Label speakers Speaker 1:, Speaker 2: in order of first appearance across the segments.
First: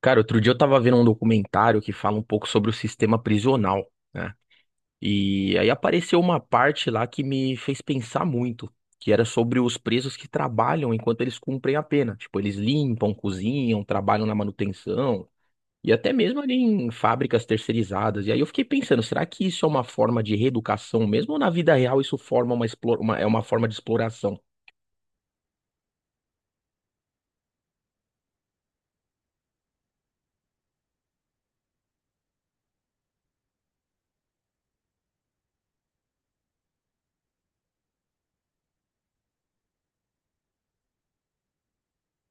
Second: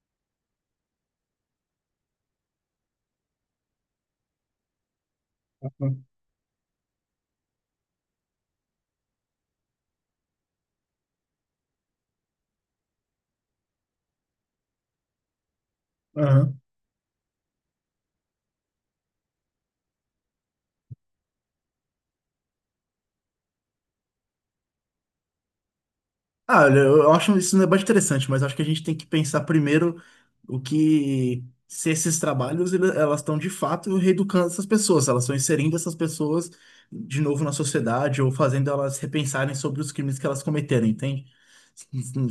Speaker 1: Cara, outro dia eu tava vendo um documentário que fala um pouco sobre o sistema prisional, né? E aí apareceu uma parte lá que me fez pensar muito, que era sobre os presos que trabalham enquanto eles cumprem a pena. Tipo, eles limpam, cozinham, trabalham na manutenção e até mesmo ali
Speaker 2: Aham.
Speaker 1: em fábricas terceirizadas. E aí eu fiquei pensando, será que isso é uma forma de reeducação mesmo ou na vida real isso forma uma, explora- uma- é uma forma de exploração?
Speaker 2: Ah, olha, eu acho isso um debate interessante, mas acho que a gente tem que pensar primeiro o que se esses trabalhos elas estão de fato reeducando essas pessoas, se elas estão inserindo essas pessoas de novo na sociedade ou fazendo elas repensarem sobre os crimes que elas cometeram, entende?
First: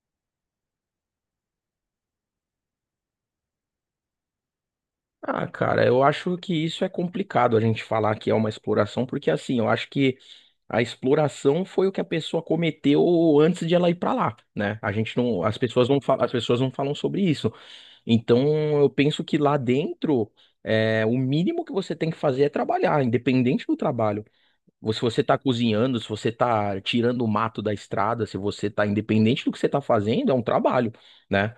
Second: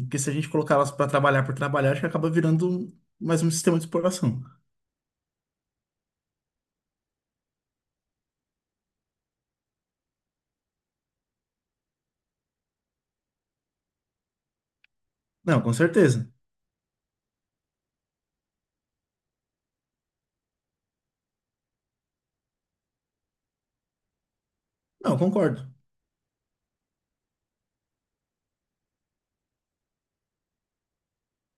Speaker 2: Porque se a gente colocar elas para trabalhar por trabalhar, acho que acaba virando mais um sistema de exploração.
Speaker 1: Ah, cara, eu acho que isso é complicado a gente falar que é uma exploração, porque assim, eu acho que a exploração foi o que a pessoa cometeu antes de ela ir para lá, né? A gente não, as
Speaker 2: Não, com
Speaker 1: pessoas não falam, as
Speaker 2: certeza.
Speaker 1: pessoas não falam sobre isso. Então, eu penso que lá dentro, o mínimo que você tem que fazer é trabalhar, independente do trabalho. Ou se
Speaker 2: Não,
Speaker 1: você está
Speaker 2: concordo.
Speaker 1: cozinhando, se você está tirando o mato da estrada, se você está independente do que você está fazendo, é um trabalho, né?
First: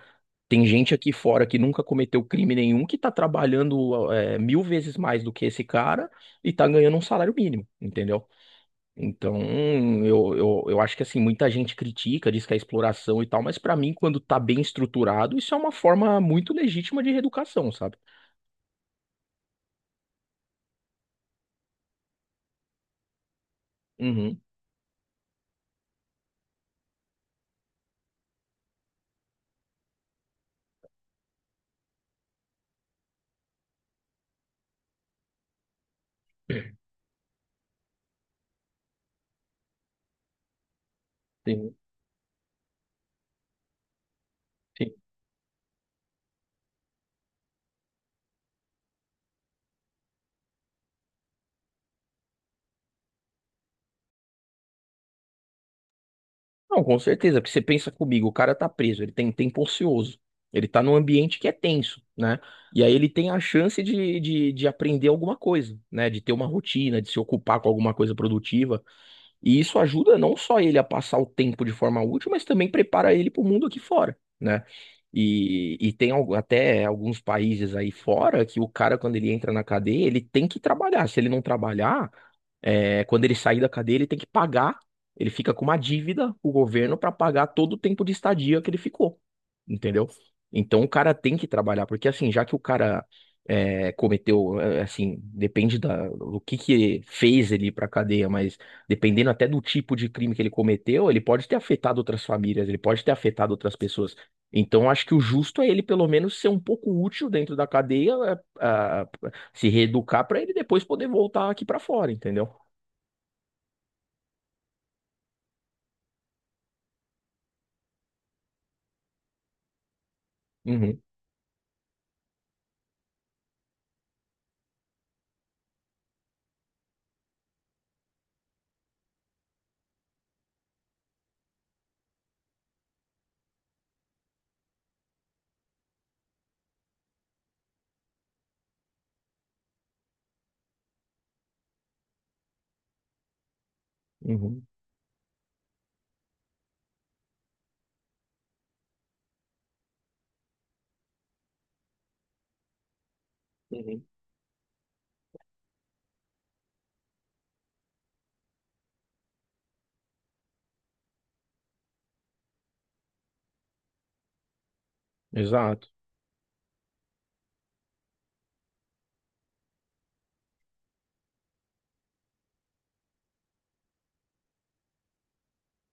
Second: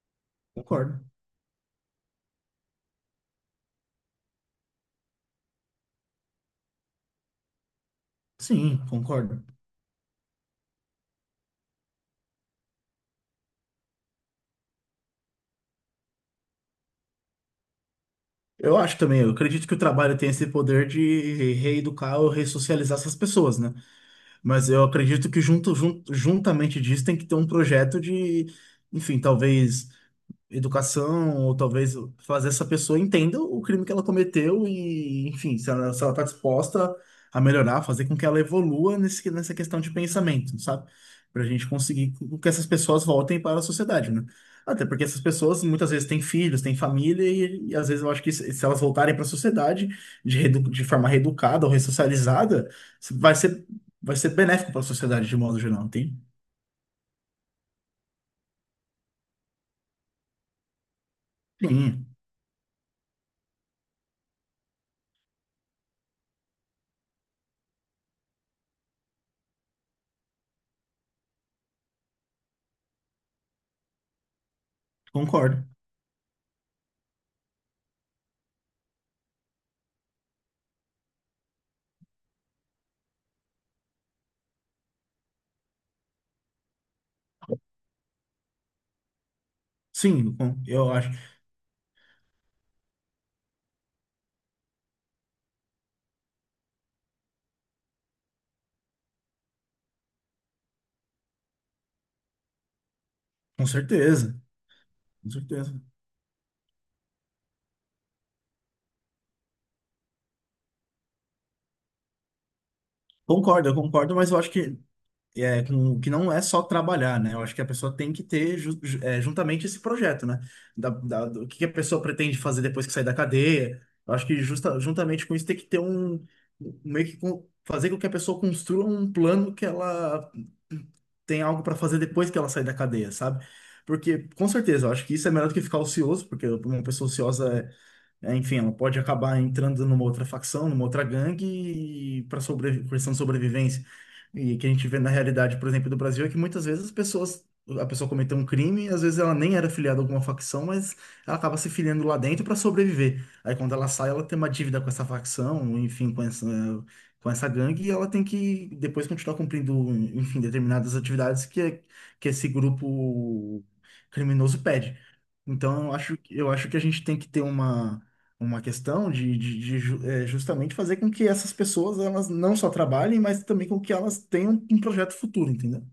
Speaker 1: Tem gente
Speaker 2: Concordo.
Speaker 1: aqui fora que nunca cometeu crime nenhum que está trabalhando, mil vezes mais do que esse cara e está ganhando um salário mínimo, entendeu?
Speaker 2: Sim,
Speaker 1: Então,
Speaker 2: concordo.
Speaker 1: eu acho que assim, muita gente critica, diz que é exploração e tal, mas pra mim, quando tá bem estruturado, isso é uma forma muito legítima de reeducação, sabe?
Speaker 2: Eu acho também, eu acredito que o trabalho tem esse poder de reeducar ou ressocializar essas pessoas, né?
Speaker 1: Uhum.
Speaker 2: Mas eu acredito que junto, juntamente disso tem que ter um projeto de, enfim, talvez educação, ou talvez fazer essa pessoa entenda o crime que ela cometeu e, enfim, se ela tá disposta a melhorar, fazer com que ela evolua nessa questão de pensamento, sabe? Pra gente
Speaker 1: Sim,
Speaker 2: conseguir que essas pessoas voltem para a sociedade, né? Até
Speaker 1: sim.
Speaker 2: porque essas pessoas muitas vezes têm filhos, têm família, e às vezes eu acho que se elas voltarem para a sociedade de forma reeducada ou ressocializada, vai ser, vai ser benéfico para a sociedade de modo geral, entende?
Speaker 1: Não, com certeza, porque você pensa comigo, o cara tá preso, ele tem tempo ocioso, ele tá num ambiente que é tenso,
Speaker 2: Sim,
Speaker 1: né? E aí ele tem a chance de aprender alguma coisa, né? De ter uma rotina, de se ocupar com alguma coisa produtiva. E isso ajuda não só ele a passar o tempo de forma útil, mas também prepara ele para o mundo aqui fora, né?
Speaker 2: concordo.
Speaker 1: E tem até alguns países aí fora que o cara, quando ele entra na cadeia, ele tem que trabalhar. Se ele não trabalhar, quando ele sair da cadeia, ele tem que pagar. Ele fica com uma dívida, o governo, para pagar todo o tempo de estadia que ele ficou, entendeu?
Speaker 2: Sim,
Speaker 1: Então o
Speaker 2: eu acho,
Speaker 1: cara tem que trabalhar, porque assim, já que o cara assim, depende do que fez ele ir pra cadeia, mas dependendo até do tipo de crime que ele cometeu, ele pode ter afetado outras famílias, ele pode ter afetado
Speaker 2: com
Speaker 1: outras pessoas.
Speaker 2: certeza.
Speaker 1: Então acho que o
Speaker 2: Com
Speaker 1: justo é
Speaker 2: certeza.
Speaker 1: ele pelo menos ser um pouco útil dentro da cadeia, é, a- se reeducar pra ele depois poder voltar aqui pra fora, entendeu?
Speaker 2: Concordo, eu concordo, mas eu acho que, é, que não é só trabalhar, né? Eu acho que a pessoa tem que ter juntamente esse projeto, né?
Speaker 1: Uhum,
Speaker 2: Do que a pessoa pretende fazer depois que sair da cadeia. Eu acho que juntamente com isso tem que ter fazer com que a pessoa construa um plano que ela tem algo para fazer depois que ela sair da cadeia, sabe? Porque, com certeza, eu acho que isso é melhor do que ficar ocioso, porque uma pessoa ociosa é é, enfim, ela pode acabar entrando numa outra facção, numa outra gangue, e para questão de sobrevivência. E que
Speaker 1: uhum,
Speaker 2: a gente vê na realidade, por exemplo, do Brasil, é que muitas vezes a pessoa cometeu um crime, às vezes ela nem era filiada a alguma facção, mas ela acaba se filiando lá dentro para sobreviver. Aí quando ela
Speaker 1: uhum.
Speaker 2: sai, ela tem uma dívida com essa facção, enfim, com essa gangue, e ela tem que depois continuar cumprindo, enfim, determinadas atividades que esse grupo criminoso pede. Então,
Speaker 1: Exato.
Speaker 2: eu acho que a gente tem que ter uma questão justamente fazer com que essas pessoas elas não só trabalhem, mas também com que elas tenham um projeto futuro, entendeu?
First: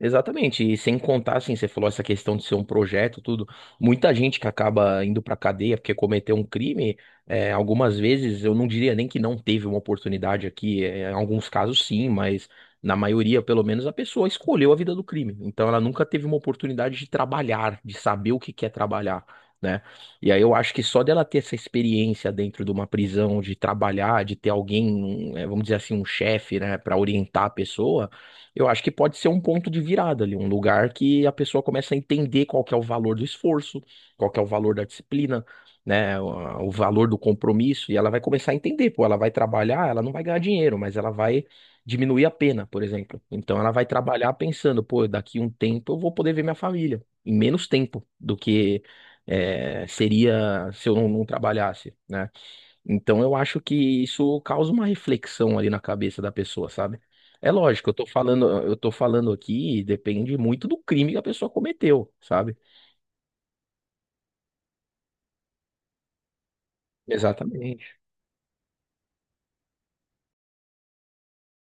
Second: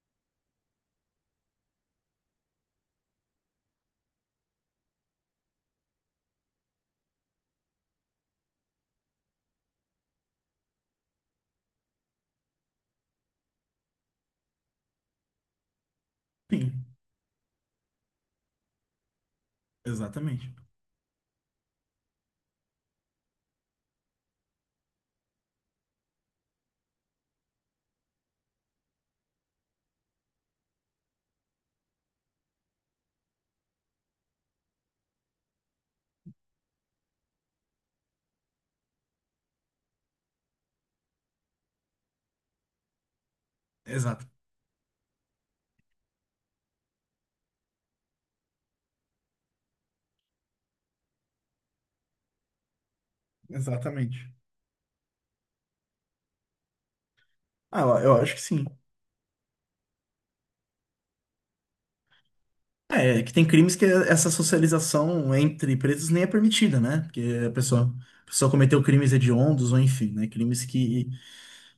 Speaker 1: Exatamente, e sem contar, assim, você falou essa questão de ser um projeto, tudo. Muita gente que acaba indo pra cadeia porque cometeu um crime, algumas vezes eu não diria nem que não teve uma oportunidade aqui, em alguns casos sim, mas na maioria, pelo menos, a pessoa escolheu a vida do crime. Então ela nunca teve uma
Speaker 2: Sim,
Speaker 1: oportunidade de trabalhar, de saber o que quer trabalhar, né? E aí
Speaker 2: exatamente.
Speaker 1: eu acho que só dela ter essa experiência dentro de uma prisão, de trabalhar, de ter alguém, vamos dizer assim, um chefe, né, para orientar a pessoa, eu acho que pode ser um ponto de virada ali, um lugar que a pessoa começa a entender qual que é o valor do esforço, qual que é o valor da disciplina, né, o valor do compromisso, e ela vai começar a entender, pô, ela vai trabalhar, ela não vai ganhar dinheiro, mas ela vai diminuir a pena, por exemplo. Então ela vai
Speaker 2: Exato,
Speaker 1: trabalhar pensando, pô, daqui um tempo eu vou poder ver minha família, em menos tempo do que seria se eu não trabalhasse, né? Então eu acho que
Speaker 2: exatamente.
Speaker 1: isso causa uma reflexão ali na cabeça da pessoa, sabe? É
Speaker 2: Ah,
Speaker 1: lógico,
Speaker 2: eu acho que sim.
Speaker 1: eu tô falando aqui, depende muito do crime que a pessoa cometeu, sabe?
Speaker 2: É que tem crimes que essa socialização entre presos nem é permitida, né? Porque a
Speaker 1: Exatamente,
Speaker 2: pessoa, a pessoa cometeu crimes hediondos, ou enfim, né? Crimes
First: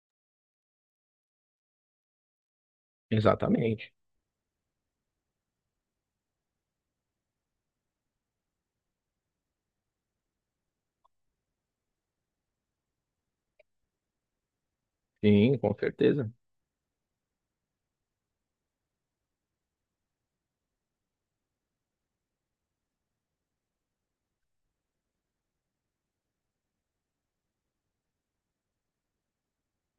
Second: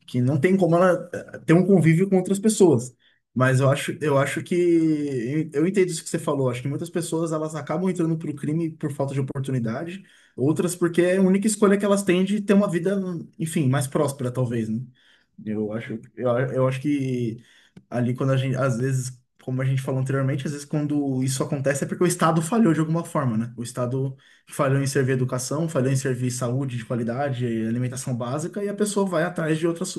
Speaker 2: que não tem como ela ter um convívio com outras pessoas. Mas
Speaker 1: exatamente.
Speaker 2: eu acho que eu entendo isso que você falou. Acho que muitas pessoas elas acabam entrando para o crime por falta de oportunidade, outras porque é a única escolha que elas têm de ter uma vida, enfim, mais próspera, talvez, né?
Speaker 1: Sim, com certeza.
Speaker 2: Eu acho que ali quando a gente, às vezes, como a gente falou anteriormente, às vezes quando isso acontece é porque o Estado falhou de alguma forma, né? O Estado falhou em servir educação, falhou em servir saúde de qualidade, alimentação básica, e a pessoa vai atrás de outras.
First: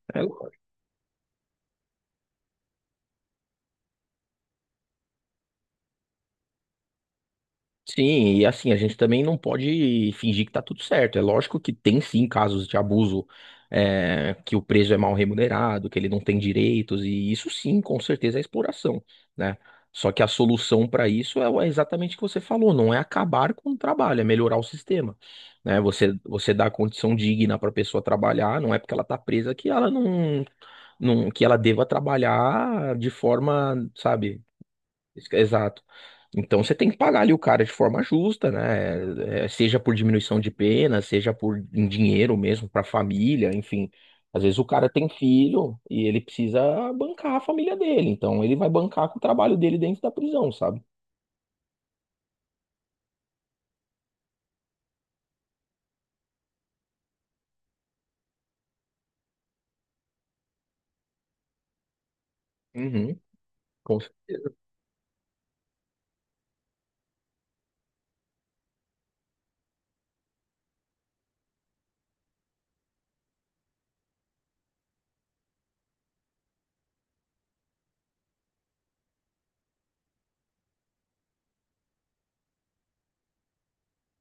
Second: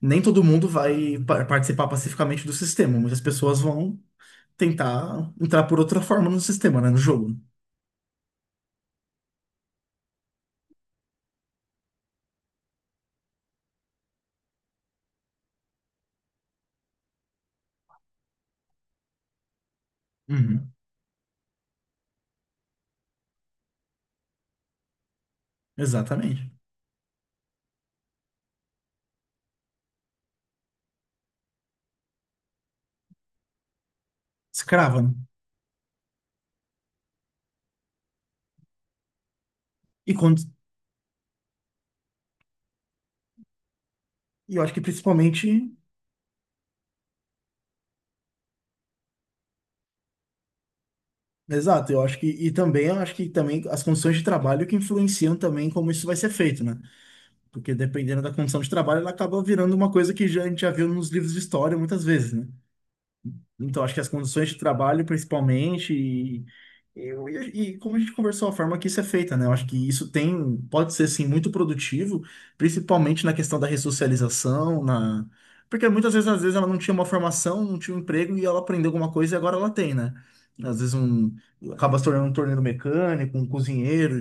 Speaker 2: Nem
Speaker 1: É.
Speaker 2: todo mundo vai participar pacificamente do sistema, muitas pessoas vão tentar entrar por outra forma no sistema, né, no jogo. Né?
Speaker 1: Sim, e assim, a gente também não pode fingir que tá tudo certo. É lógico que tem sim casos de abuso, que o preso é mal remunerado, que ele não tem direitos, e isso sim, com certeza é exploração, né? Só que a
Speaker 2: Uhum.
Speaker 1: solução para isso é exatamente o que você falou, não é acabar com o trabalho, é melhorar o sistema, né?
Speaker 2: Exatamente.
Speaker 1: Você dá condição digna para a pessoa trabalhar, não é porque ela tá presa que ela não, não, que ela deva trabalhar de forma, sabe?
Speaker 2: Escrava, né?
Speaker 1: Exato. Então você tem que pagar ali o cara de forma justa, né? É, seja por
Speaker 2: E
Speaker 1: diminuição
Speaker 2: quando,
Speaker 1: de pena, seja por em dinheiro mesmo para a família, enfim. Às
Speaker 2: e
Speaker 1: vezes
Speaker 2: eu
Speaker 1: o
Speaker 2: acho que
Speaker 1: cara tem
Speaker 2: principalmente,
Speaker 1: filho e ele precisa bancar a família dele, então ele vai bancar com o trabalho dele dentro da prisão, sabe?
Speaker 2: exato, eu acho que também eu acho que também as condições de trabalho que influenciam também como isso vai ser feito, né? Porque dependendo da condição de trabalho, ela acaba virando uma coisa a gente já viu nos livros de história muitas vezes, né?
Speaker 1: Uhum,
Speaker 2: Então, acho
Speaker 1: com
Speaker 2: que as condições
Speaker 1: certeza.
Speaker 2: de trabalho, principalmente, e, e como a gente conversou, a forma que isso é feita, né? Eu acho que isso tem, pode ser, sim, muito produtivo, principalmente na questão da ressocialização, na... Porque muitas vezes, às vezes, ela não tinha uma formação, não tinha um emprego, e ela aprendeu alguma coisa e agora ela tem, né? Às vezes, um... acaba se tornando um torneiro mecânico, um cozinheiro,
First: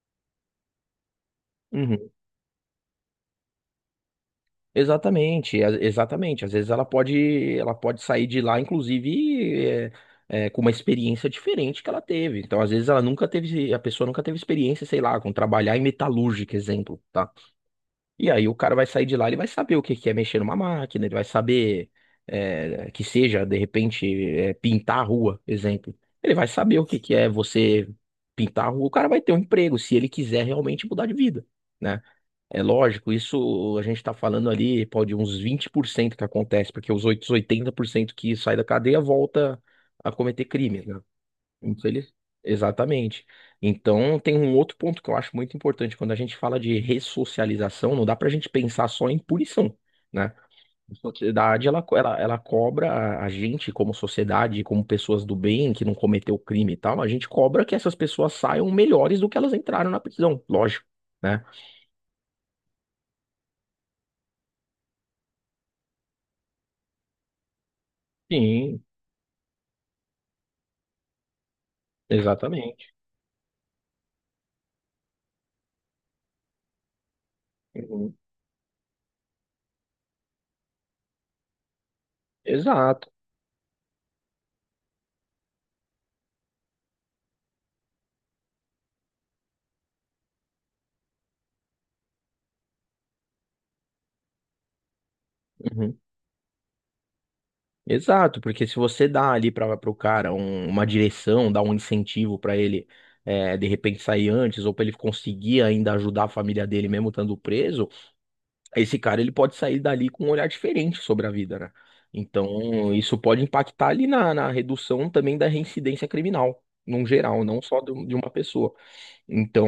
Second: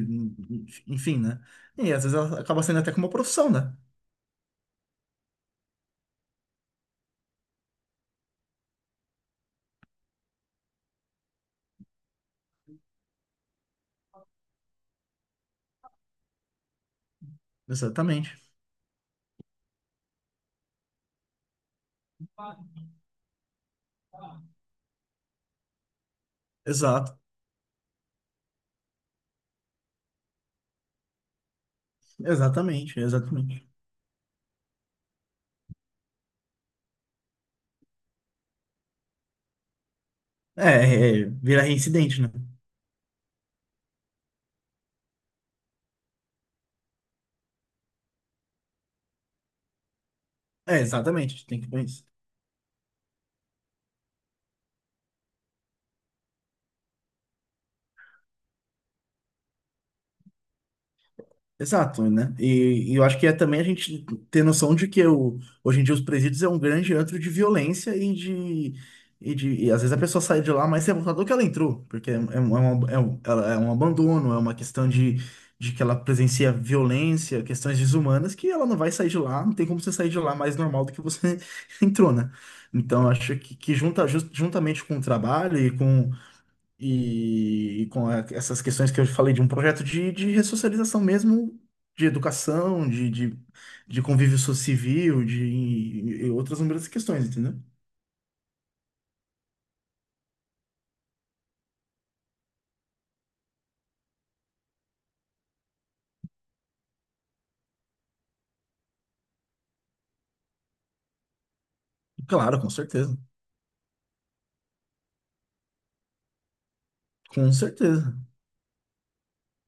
Speaker 2: enfim, né? E às
Speaker 1: Uhum.
Speaker 2: vezes ela acaba sendo até como uma profissão, né?
Speaker 1: Exatamente, exatamente. Às vezes ela pode sair de lá, inclusive, com uma experiência diferente que ela teve. Então, às vezes ela nunca teve, a pessoa nunca teve experiência, sei lá, com trabalhar em metalúrgica, exemplo, tá? E
Speaker 2: Exatamente.
Speaker 1: aí o cara vai sair de lá, ele vai saber o que que é mexer numa máquina, ele vai saber, que seja, de repente, pintar a rua, exemplo. Ele vai saber o que que
Speaker 2: Exato.
Speaker 1: é você pintar a rua. O cara vai ter um emprego, se ele quiser realmente mudar de vida, né? É
Speaker 2: Exatamente,
Speaker 1: lógico,
Speaker 2: exatamente.
Speaker 1: isso a gente está falando ali, pode uns 20% que acontece, porque os outros 80% que sai da cadeia volta a cometer crimes, né?
Speaker 2: É, vira
Speaker 1: Infeliz-
Speaker 2: reincidente, né?
Speaker 1: Exatamente. Então, tem um outro ponto que eu acho muito importante. Quando a gente fala de ressocialização, não dá para a gente pensar só em punição, né?
Speaker 2: É,
Speaker 1: A
Speaker 2: exatamente, a gente tem
Speaker 1: sociedade,
Speaker 2: que pôr isso.
Speaker 1: ela cobra a gente, como sociedade, como pessoas do bem, que não cometeu crime e tal, a gente cobra que essas pessoas saiam melhores do que elas entraram na prisão, lógico, né?
Speaker 2: Exato, né? E eu acho que é também a gente ter noção de hoje em dia os presídios é um grande antro de violência e de.
Speaker 1: Sim,
Speaker 2: E às vezes a pessoa sai de lá mais revoltada do que ela entrou, porque
Speaker 1: exatamente.
Speaker 2: é um abandono, é uma questão de que ela presencia violência, questões
Speaker 1: Uhum.
Speaker 2: desumanas, que ela não vai sair de lá, não tem como você sair de lá mais normal do que você entrou, né? Então,
Speaker 1: Exato.
Speaker 2: que juntamente com o trabalho e com essas questões que eu falei de um projeto de ressocialização mesmo, de educação, de convívio civil, de
Speaker 1: Uhum.
Speaker 2: e outras inúmeras questões, entendeu?
Speaker 1: Exato, porque se você dá ali para o cara uma direção, dá um incentivo para ele de repente sair antes, ou para ele conseguir ainda ajudar a família dele mesmo estando preso, esse cara ele pode sair dali com um olhar diferente sobre a vida, né?
Speaker 2: Claro, com
Speaker 1: Então, isso
Speaker 2: certeza.
Speaker 1: pode impactar ali na redução também da reincidência criminal, num geral,
Speaker 2: Com
Speaker 1: não só de
Speaker 2: certeza.
Speaker 1: uma pessoa. Então,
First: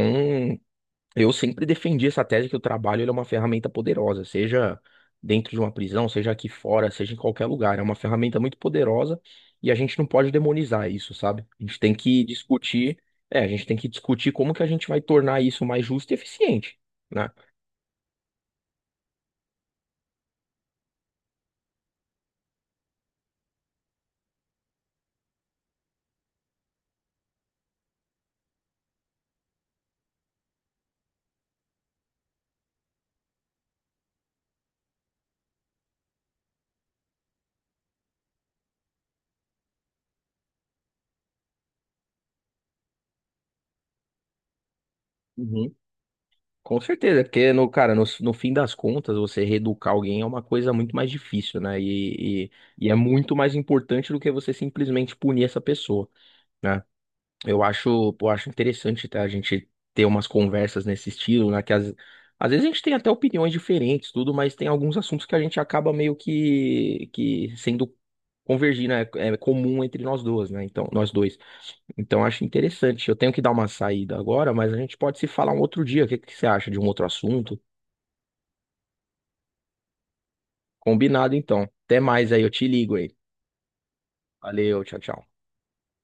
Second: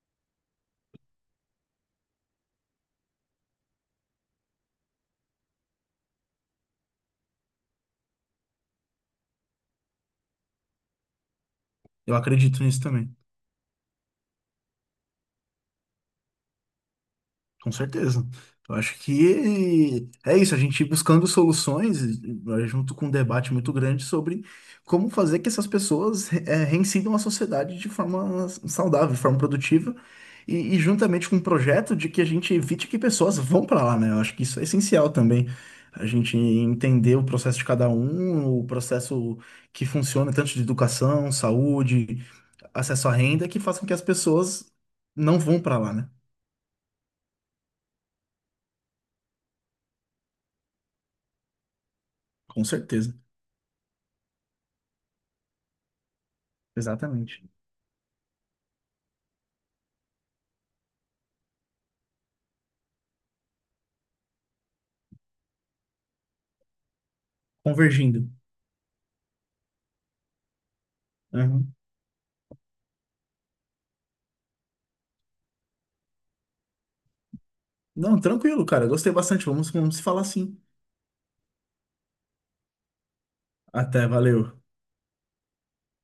Speaker 1: eu sempre defendi essa tese que o trabalho ele é uma ferramenta poderosa, seja dentro de uma prisão, seja aqui fora, seja em qualquer lugar. É uma ferramenta muito poderosa e a gente não pode demonizar isso, sabe? A gente tem
Speaker 2: Eu
Speaker 1: que
Speaker 2: acredito nisso
Speaker 1: discutir,
Speaker 2: também.
Speaker 1: como que a gente vai tornar isso mais justo e eficiente, né?
Speaker 2: Com certeza. Eu acho que é isso, a gente ir buscando soluções junto com um debate muito grande sobre como fazer que essas pessoas reincidam a sociedade de forma saudável, de forma produtiva, e juntamente com um projeto de que a gente evite que pessoas vão para lá, né? Eu acho que isso é essencial também. A gente entender o processo de cada um, o processo que funciona, tanto de educação, saúde, acesso à renda, que faça com que as pessoas não vão
Speaker 1: Uhum.
Speaker 2: para lá, né?
Speaker 1: Com certeza, porque no, cara, no fim das contas, você reeducar alguém é uma coisa muito mais difícil, né?
Speaker 2: Com
Speaker 1: E é
Speaker 2: certeza.
Speaker 1: muito mais importante do que você simplesmente punir essa pessoa, né?
Speaker 2: Exatamente.
Speaker 1: Eu acho interessante, tá? A gente ter umas conversas nesse estilo, né? Às vezes a gente tem até opiniões diferentes, tudo, mas tem alguns assuntos que a gente acaba meio que, sendo
Speaker 2: Convergindo.
Speaker 1: convergir, né? É comum entre nós duas, né? Então, nós dois.
Speaker 2: Aham.
Speaker 1: Então, eu acho interessante. Eu tenho que dar uma saída agora, mas a gente pode se falar um outro dia. O que que você acha de um outro assunto?
Speaker 2: Não, tranquilo, cara. Gostei bastante. Vamos se falar assim.
Speaker 1: Combinado, então. Até mais aí, eu te ligo aí.
Speaker 2: Até, valeu.
Speaker 1: Valeu, tchau, tchau.